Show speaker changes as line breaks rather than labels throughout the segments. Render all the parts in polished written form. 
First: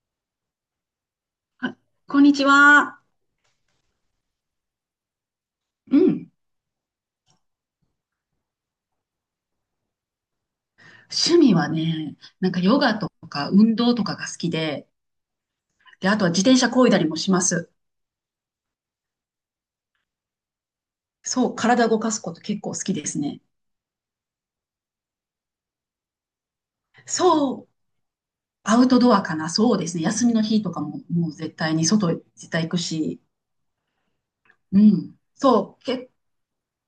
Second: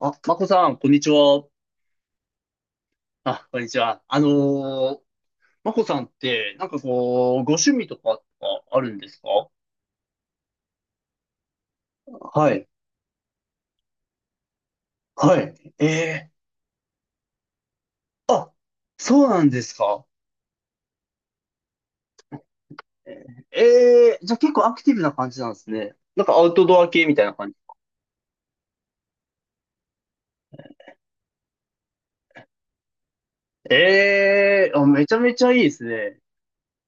あ、まこさん、こんにちは。
あ、こんにちは。
あ、こんにちは。ー、まこ
う
さんっ
ん。
て、なんかこう、ご趣味とかあるんですか？
趣味はね、なん
は
か
い。
ヨガとか運動とかが好きで、
はい。え
で、あとは
え。
自転車漕いだりもします。
あ、そうなんですか。
そう、体動かすこと結構好きですね。
ええ、じゃあ結構アクティブな感じなんですね。なんかアウトドア系みたいな感じ。
そう、アウトドアかな。そうですね。休みの日とかももう絶対に外絶対行くし。
ええ、
う
あ、めちゃ
ん。
めちゃいいで
そ
す
う、
ね。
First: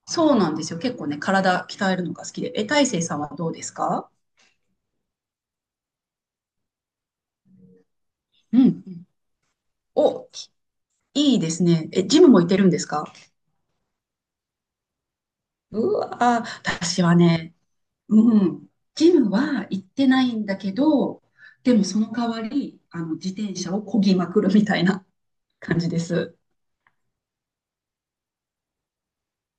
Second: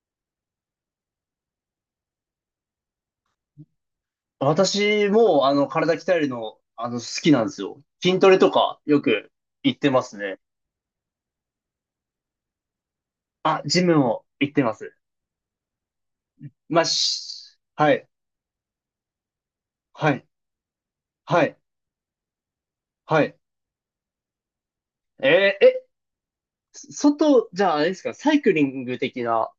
そうなんですよ。結構ね、体鍛えるのが好きで。え、大成さんはどうですか？
私も、体鍛えるの、好きなんですよ。筋トレと
う
か、よ
ん。
く行ってます
お、
ね。
いいですね。え、ジムも行ってるんですか？
あ、ジムも行ってます。
うわ、
まあ、
私はね、
しはい。
うん、ジムは行って
は
な
い。
いんだけど、
はい。
でもその代わり、
は
自
い。
転車を漕ぎまくるみたいな
えー、
感
え、
じです。
外、じゃああれですか、サイクリング的な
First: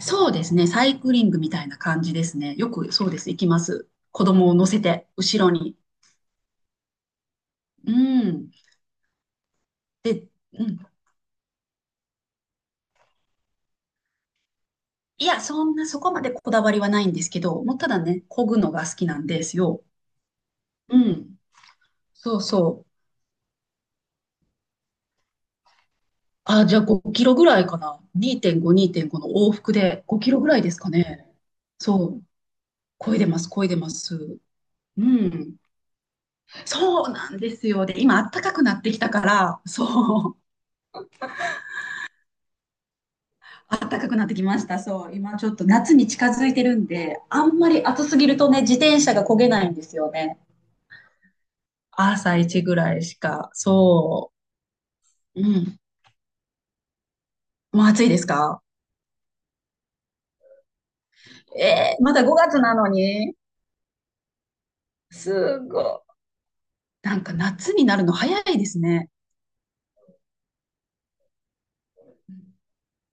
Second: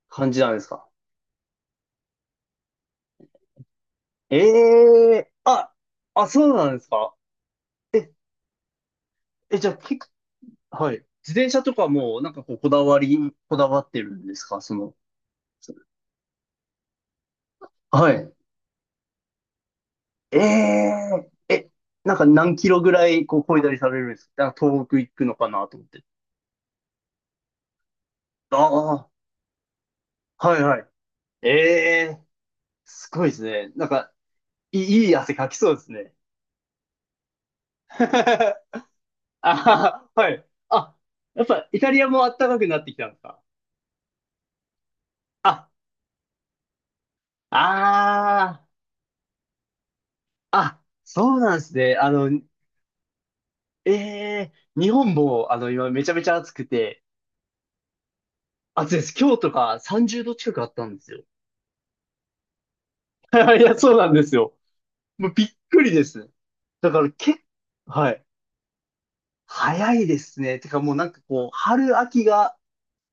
そ
感
う
じ
で
な
す
んで
ね、
す
サ
か？
イクリングみたいな感じですね。よくそうです、行きます。子
え
供を乗せて、
えー、
後ろ
あ、
に。
あ、そうなんですか？
う
え、
ん。
え、じゃあ結
で、う
構、
ん。
はい。自転車とかも、なんかこう、こだわり、こだわってるんですか、その、
いや、そ
そ
んな、そこまでこだわりはないんですけど、もうただ
は
ね、
い。
漕ぐのが好きなんですよ。
え
う
え
ん。
ー、え、なんか
そう
何キロ
そう。
ぐらい、こう、こいだりされるんですか？なんか東北行くのかなと思って。
あ、じゃあ5キロぐらいかな。
あ
2.5、
あ、
2.5の往復で5キロぐら
はい
いで
は
す
い。
かね。
え
そ
え
う
ー、す
漕い
ご
で
いで
ま
す
す、漕い
ね。
で
なん
ま
か、
す。
い
う
い、いい汗かき
ん。
そうですね。
そうなんですよ。で、今、暖かく なってきたから、
あー、は
そう、
い。あ、やっぱイタリアも暖かくなってきたんですか？
暖かくなってきました。そう、今ちょっと
あ、
夏に近づいてるんで、あんまり暑すぎると
あ
ね、自転車が漕げないんですよね。
あ、あ、そうなんですね。あの、
朝一ぐらいしか。
え
そ
えー、日本
う。う
も、あの、
ん。
今めちゃめちゃ暑くて、
もう暑いですか？
暑いです。今日とか30度近くあったんですよ。
えー、まだ5月なのに。
いや、そうなんですよ。もうびっ
すご
く
い。
りです。だから
なんか
け、
夏になる
は
の
い。
早いですね。
早いですね。てかもうなんかこう、春秋が、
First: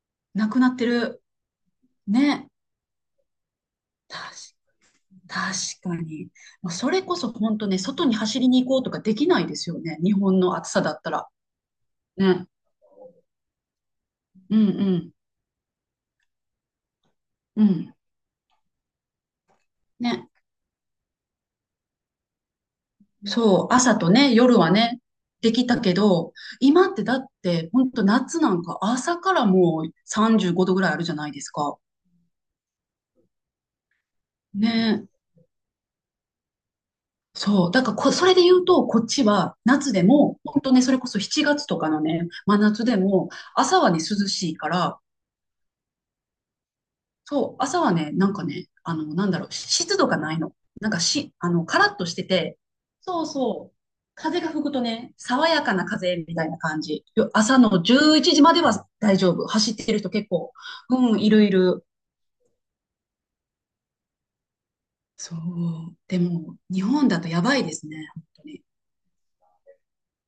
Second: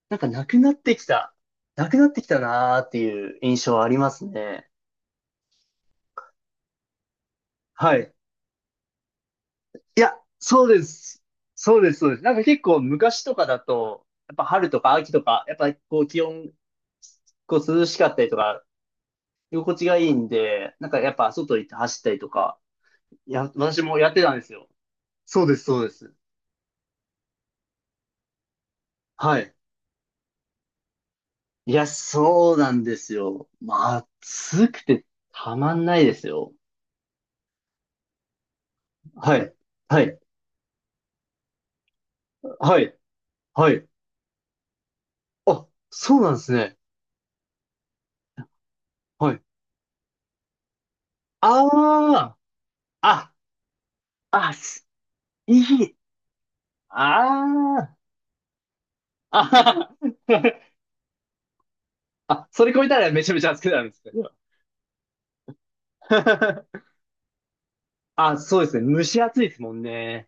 なんかな
な
く
くな
なっ
って
てき
る。
た、なくなってきた
ね。
なーっていう印象ありま
確
すね。
確かに。まあそれこそ本当ね、
は
外
い。
に走りに行こうとかできないですよね。
い
日
や、
本の
そう
暑さ
で
だった
す。
ら。
そうです。なんか
ね。
結構昔とかだと、やっぱ
うん
春
う
とか秋
ん。
とか、やっぱこう気温、こ
う
う涼
ん。
しかったりとか、居心地がいい
ね。
んで、なんかやっぱ外行って走ったりとか、いや、
そう。
私
朝
もや
と
ってた
ね、
んです
夜
よ。
はね、
そう
で
です、
き
そ
た
うで
け
す。
ど、今ってだって、本当夏なんか朝か
は
ら
い。
もう35度ぐらいあるじゃないです
い
か。
や、そうなんですよ。まあ、暑くて
ね。
たまんないですよ。
そう。だからそれで言うと、こっち
はい。
は夏
は
で
い。
も、本当ね、それこそ7月とかのね、真
は
夏
い。
でも、
は
朝
い。
はね、涼しいから、
あ、そうなんですね。
そう、朝はね、なんかね、なん
は
だ
い。
ろう、湿度がないの。なんかし、カラッとして
ああ、
て、そう
あ、
そう、風が
あ、
吹くと
す
ね、爽
い
やかな
い。
風みたいな感じ。朝の
ああ、
11時までは大丈
あ
夫。走って
は
る人結構、
は、
うん、いるいる。
あ、それ超えたらめちゃめちゃ暑くなるんですね。
そう、でも、日 本だとやばいですね、本
あ、
当
そ
に。
うですね。蒸し暑いですもんね。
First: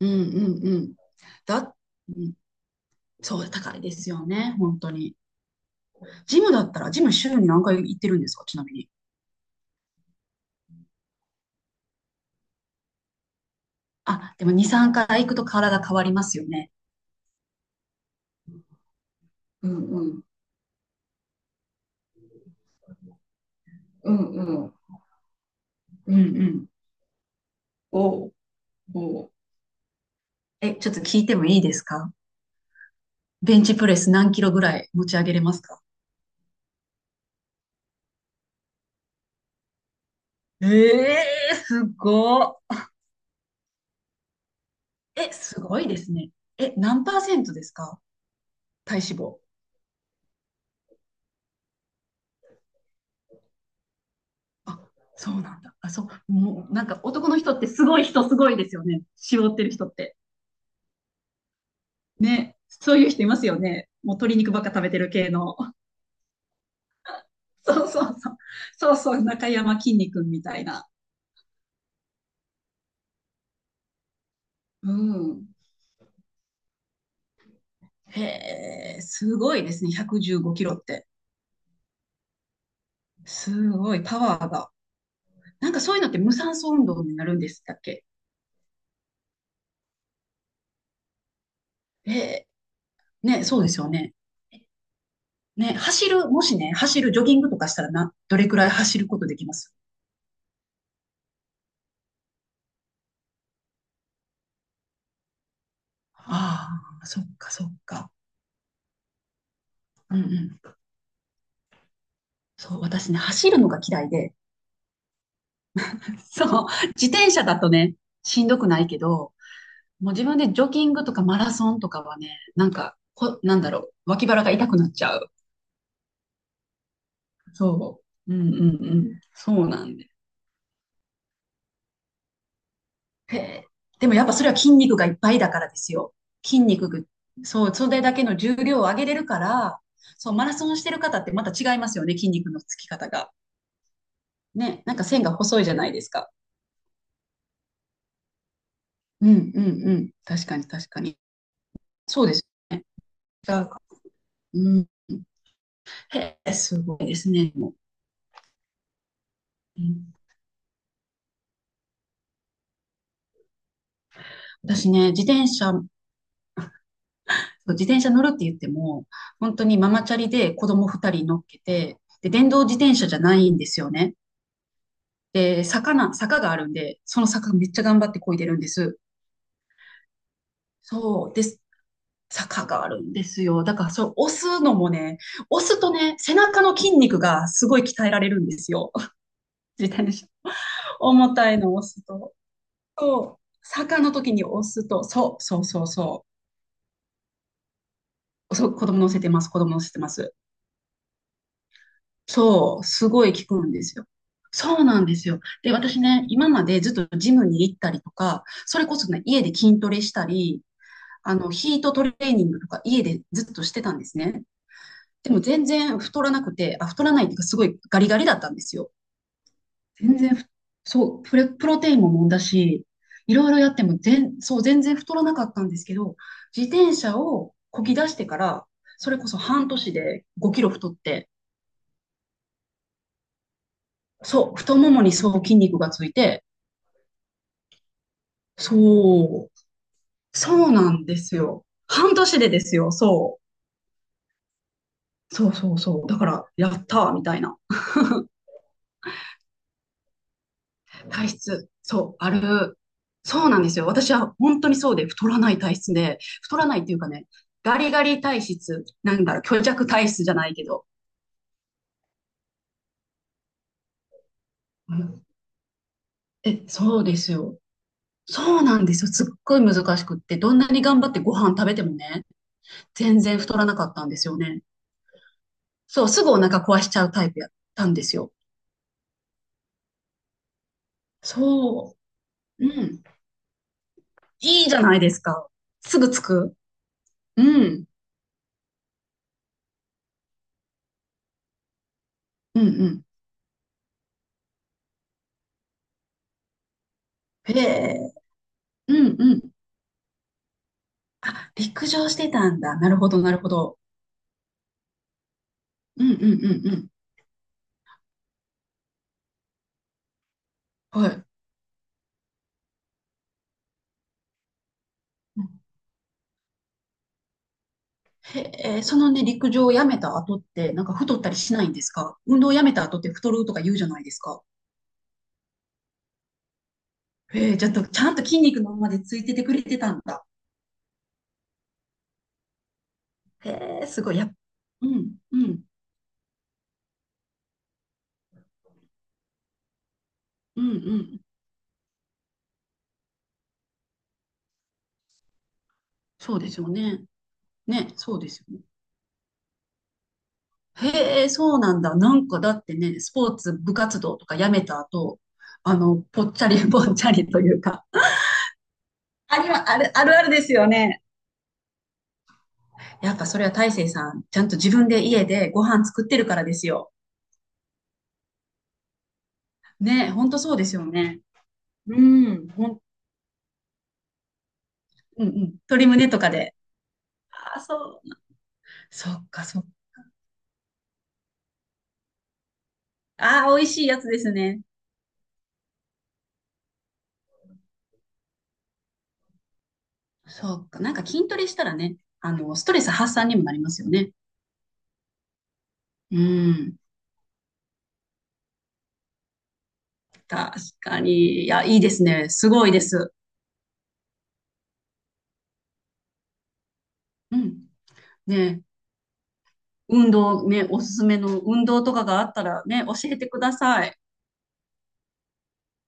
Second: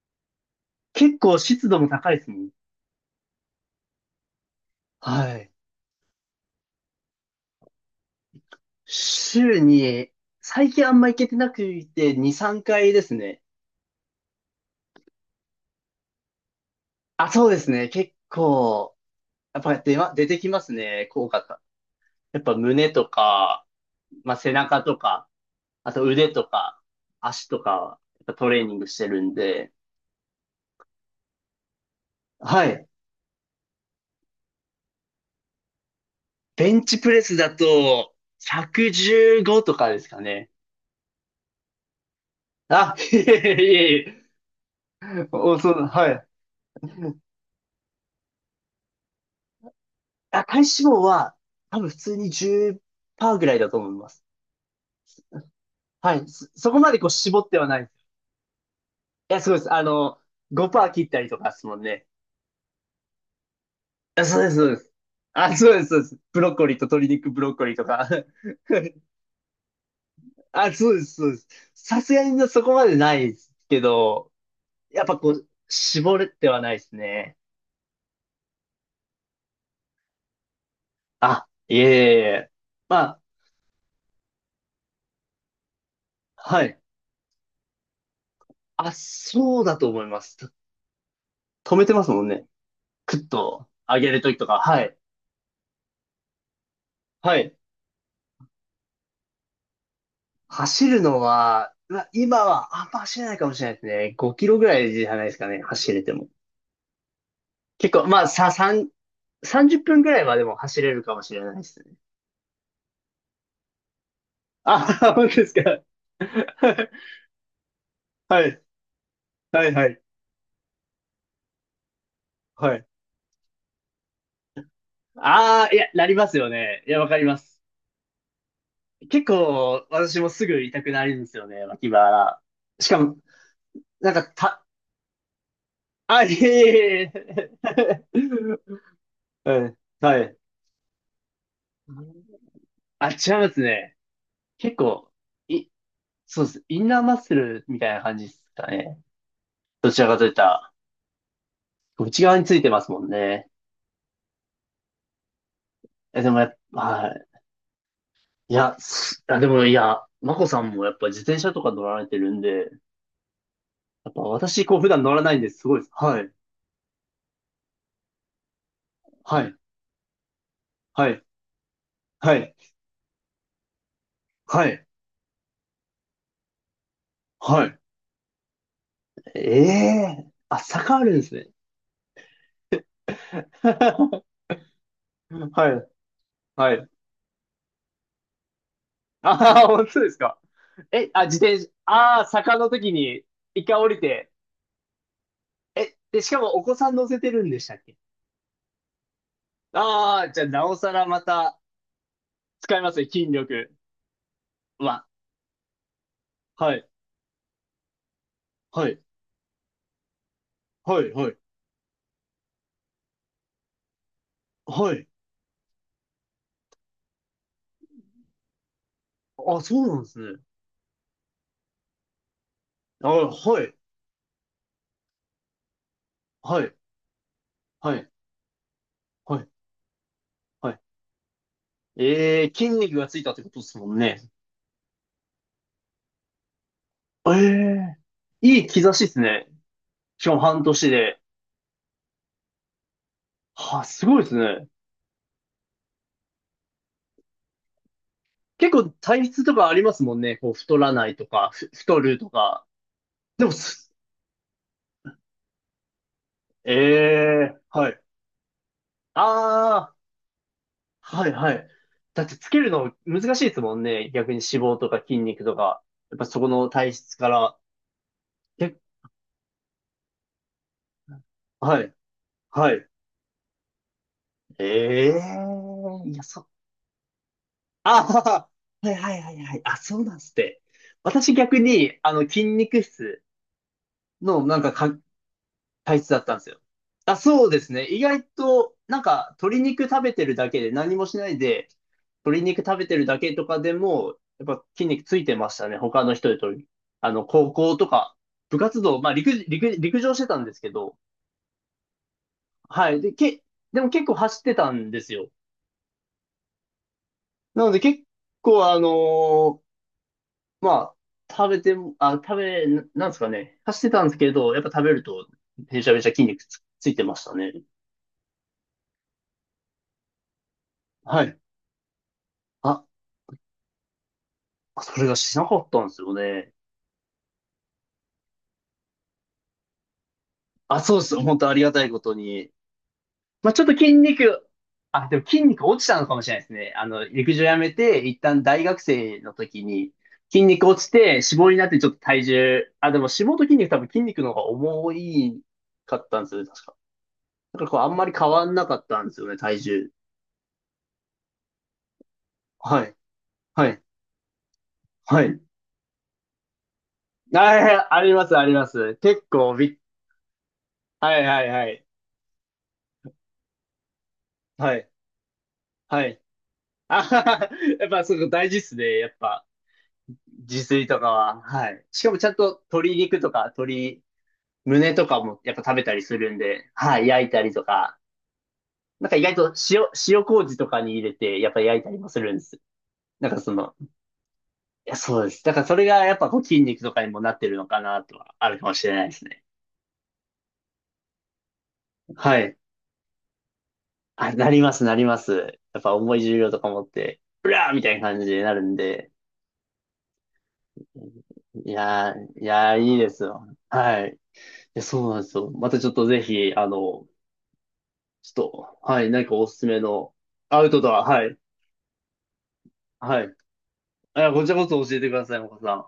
うんうんうん。
結構湿
だ、
度も高
う
いです
ん、
もん。
そう、高いですよね、本当に。
はい。
ジム週に何回行ってるんですか、ちなみに？
週に、最近あんま行けてなくて、2、3回ですね。
あ、でも2、3回行くと体変わりますよね。
あ、そうですね。結構、やっ
うん
ぱ出
う
ま、
ん。
出てきますね。効果が。やっぱ胸とか、
う
ま
ん
あ、背
うん。
中とか、あと
うんう
腕と
ん。
か、足とか、やっ
おう
ぱトレーニングしてる
おう。
んで。
え、ちょっと聞いてもいいですか？
はい。
ベンチプレス何キロぐらい持ち上げれますか？
ベンチプレスだと、115とかですかね。
ええー、すごっ。
あ、いえ。
え、
お、
す
そ
ご
う、
いで
は
す
い。
ね。え、何パーセントですか？体脂肪。
あ、体脂肪は、多分普通に10%ぐらいだと思います。
あ、そうなんだ。あ、そ
はい。
う。
そ、
も
そ
う、
こ
なん
まで
か
こう
男
絞
の
っ
人
て
っ
は
て
ない。
すご
い
い人すごいですよね。
や、
絞
そ
っ
うで
てる
す。あ
人って。
の、5%切ったりとかですもんね。
ね。そういう人いますよね。もう
あ、
鶏
そうで
肉
す、
ばっ
そう
か
で
食べ
す。
てる系
あ、
の。
そうです、そうです。ブロッコリーと鶏肉ブロッ コリーと
そうそ
か。
うそう。そうそう。中山きんに君みたい
あ、
な。
そうです、そうです。さすがにそこまでないですけど、
う
やっぱこう、
ん。
絞れてはないですね。
へえ、すごいですね。115キロって。
あ、いえ。まあ、
すごい、パワーが。なんかそういうのって無酸
は
素
い。
運動になるんですだっけ？
あ、そうだと思います。と止めてます
へ
もんね。
え、
クッ
ね、そう
と
ですよ
上げ
ね。
るときとか。はい。
ね、もしね、走る、ジョギ
は
ング
い。
とかしたらな、どれくらい走ることできます？
走るのは、まあ、今はあんま走れないかもしれないですね。5キロぐらいじゃないですかね。走れても。
ああ、そっか、そっ
結構、
か。
まあ、さ、3、30分ぐ
うん
ら
う
いはでも
ん。
走れるかもしれないですね。
そう、私ね、走るのが嫌いで、
あ、本当ですか。
そう、自転車だとね、しんどくないけど、
はい。
もう自分でジョギングとかマラソンとかはね、なん
はい。
か、なんだろう、脇腹が痛くなっちゃう。
ああ、いや、なりますよね。いや、わかります。
そう。うんうんうん。
結
そうな
構、
んで。
私もすぐ痛くなるんですよね、脇腹。しかも、
へえ。で
なん
も
か、
やっぱそれは
た、
筋肉がいっぱいだからですよ。
あ、い
筋肉が、
えいえ
そう、それだ
い
けの重量を上げれるか
え うん、
ら、
は
そう、
い。
マラソンしてる方ってまた違いますよね、筋肉のつき方
あ、違
が。
いますね。結
ね、なんか
構、
線が細い
い、
じゃないですか。
そうです。インナーマッスルみたいな感じですかね。
うんうん
ど
う
ちら
ん。
かといった
確かに
ら、
確かに。
内
そうで
側に
す
ついてま
ね。
すもんね。
違うか。うん。
え、でも
へ
や
え、
っぱ、
すごい
は
で
い。
すね。もう、
いや、すあ、でもい
う
や、
ん、
マコさんもやっぱ自転車とか乗られてるんで、やっぱ私、こう、普
私
段
ね、
乗ら
自
ないん
転
です。
車
ごいです。はい。
そう自転車乗るって言っても、
はい。
本当にママチャリで子供
は
2
い。
人乗っけて、で、
は
電
い。
動自転車じゃないんですよね。
はい。
で、坂があるんで、その坂
は
めっ
い。
ちゃ頑張って漕いでるんです。
ええー、あ、坂あるんで
そう
す
で
ね。
す。坂があるんです よ。だから、それ
は
押すのもね、押す
い、
とね、背中
は
の
い。
筋肉がすごい鍛えられるんですよ。
ああ、本
自
当で
転
す
車。
か。え、あ、
重
自
たい
転車、
のを押す
ああ、
と。
坂の時に
そう。
一回降り
坂の
て、
時に押すと、そう、そうそう
え、で、
そ
しかもお子さん乗せてるんでしたっけ？
う。そう子供乗せてます、子供乗せてま
ああー、
す。
じゃあ、なおさらまた使
そ
い
う、
ますね、
すご
筋
い効く
力
んですよ。そうな
は。
んですよ。で、私ね、今ま
は
で
い、
ずっとジムに行ったりとか、それ
は
こ
い、
そね、家で筋トレしたり、
はい、はい、
ヒートトレーニングとか家でずっとしてたんですね。
はい。
でも全然太らなくて、あ、太らないっていうかすごいガリガリだったんですよ。
あ、そうなんで
全
す
然
ね。
ふ、そう、プロテインも飲んだし、
あ、
いろいろやってもそう、全然太らなかったんですけど、
は
自
い、
転車をこ
は
ぎ出
い、
してから、それこ
は
そ
い、
半年で5キロ
はい。
太って、
ええー、筋肉がついたってことですもんね。
そう、太ももにそう筋肉がついて、
ええー、いい兆しですね。
そう。
しかも
そ
半
う
年
なんで
で。
すよ。半年でですよ。そ
は、すごいですね。
う。そうそうそう。だから、やったーみたいな。
結構体質とかありますもんね。こう、太らないと
体
か、
質。
ふ太
そう、
ると
あ
か。
る。
で
そう
も
なんですよ。
す、
私は本当にそうで、太らない体質で、太ら
え
ないっていうかね、
え、
ガ
は
リ
い。
ガリ体質、なんだろう、虚弱
ああ、
体質じゃないけど。
はい。だってつけるの難しいですもんね。逆に脂肪と
う
か筋
ん。
肉とか。やっぱそこ
え、
の体
そう
質
で
か
す
ら。
よ。そう
え、
なんですよ。すっごい難しくって、どんなに頑張ってご飯食べ
は
ても
い、
ね、
はい。
全然太らなかったんですよね。
ええ、
そう、
いや、
すぐお
そ、
腹壊しちゃうタイプやったんで
あ
す
は
よ。
は、はい。あ、そうなんすって。私逆
そ
に、筋
う。う
肉
ん。
質の、なん
いい
か、
じゃ
か、
ないですか。す
体
ぐ
質だ
着
ったんです
く。
よ。あ、
う
そうです
ん。
ね。意外と、なんか、鶏肉食べてるだけで、何もしないで、鶏
う
肉
ん
食
う
べて
ん。
るだけとかでも、やっぱ筋肉ついてましたね。他の人よりとり。あの、
へ
高校と
え。
か、部活
う
動、まあ、
ん
陸、
うん。
陸、陸上してたんですけど、
あ、陸上してたんだ。な
は
る
い。
ほ
で、
ど、なる
け、
ほど。
でも結構走ってたんですよ。
うんうんうんうん。
なので結構、ーまあ、
はい。
食べても、あ、食べ、ななんですかね。走ってたんですけど、やっぱ食べると、めちゃめちゃ筋肉つ、ついてましたね。
へえ、そのね、陸上をやめた後って、なんか太っ
は
たり
い。
しないんですか？運動をやめた
あ、
後って太るとか言うじゃないですか。
あ、それがしなかったんですよね。
へえ、ちゃんと、ちゃんと筋肉のままでついててくれてたんだ。
あ、そうです。本当ありがたいことに。まあ、ちょっと
へえ、
筋
すごい。
肉、
う
あ、
ん、
でも
う
筋肉
ん、
落ちたのかもしれないですね。あの、陸上やめて、一旦大学生の時に、筋
う
肉
ん、う
落ちて、脂
ん。
肪になってちょっと体重、あ、でも脂肪と筋肉多分筋肉の方が重いかったんです
そう
よね、
です
確
よ
か。
ね。
だからこう、あ
ね、
んまり
そうで
変
す
わん
よ。
なかったんですよね、体重。
へえ、そうなんだ。なんかだって
はい、
ね、スポーツ
は
部
い、
活動とかやめた後、
はい。
ぽっちゃり ぽっちゃりというか、
あ、あります、あります。結
あり
構
ま、
び
あ
っ、
る、あるあるですよね。
はい。
やっぱそれは大成さん、ちゃんと自
はい、
分で家でご飯作
は
って
い。
るからですよ。
あはは、やっぱそこ大事っすね、やっぱ。
ね、ほんとそう
自
ですよ
炊とか
ね。
は、はい。
う
しかもちゃん
ん、
と鶏肉とか鶏胸とか
うんうん。
もやっぱ食べ
鶏
たり
胸
す
とか
るん
で。
で、はい、焼いたり
ああ、
とか、
そう。
な
そ
んか意
っ
外
か、
と
そっか。
塩、塩麹とかに入れて、やっぱ焼いたりもするんです。なんか
あ
そ
あ、美味
の、
しいやつですね。
いや、そうです。だからそれがやっぱこう筋肉とかにもなってるのかなとはあるかもしれないですね。
そっか。なんか筋トレしたらね、
はい。
ストレス発散にもなりますよね。
あ、なります。やっぱ重
う
い重量とか
ん。
持って、うらーみたいな感じになるんで。
確かに。いや、いいですね。すごいで
いいで
す。
すよ。はい。いや、そうなんですよ。またちょっとぜひ、あの、
うん。
ち
ね、
ょっと、はい、何かおすすめ
運
の
動
ア
ね、
ウト
お
ド
す
ア、
すめの運動とかがあったらね、教え
は
て
い。
ください。
あ、こちらこそ教えてください、岡さん。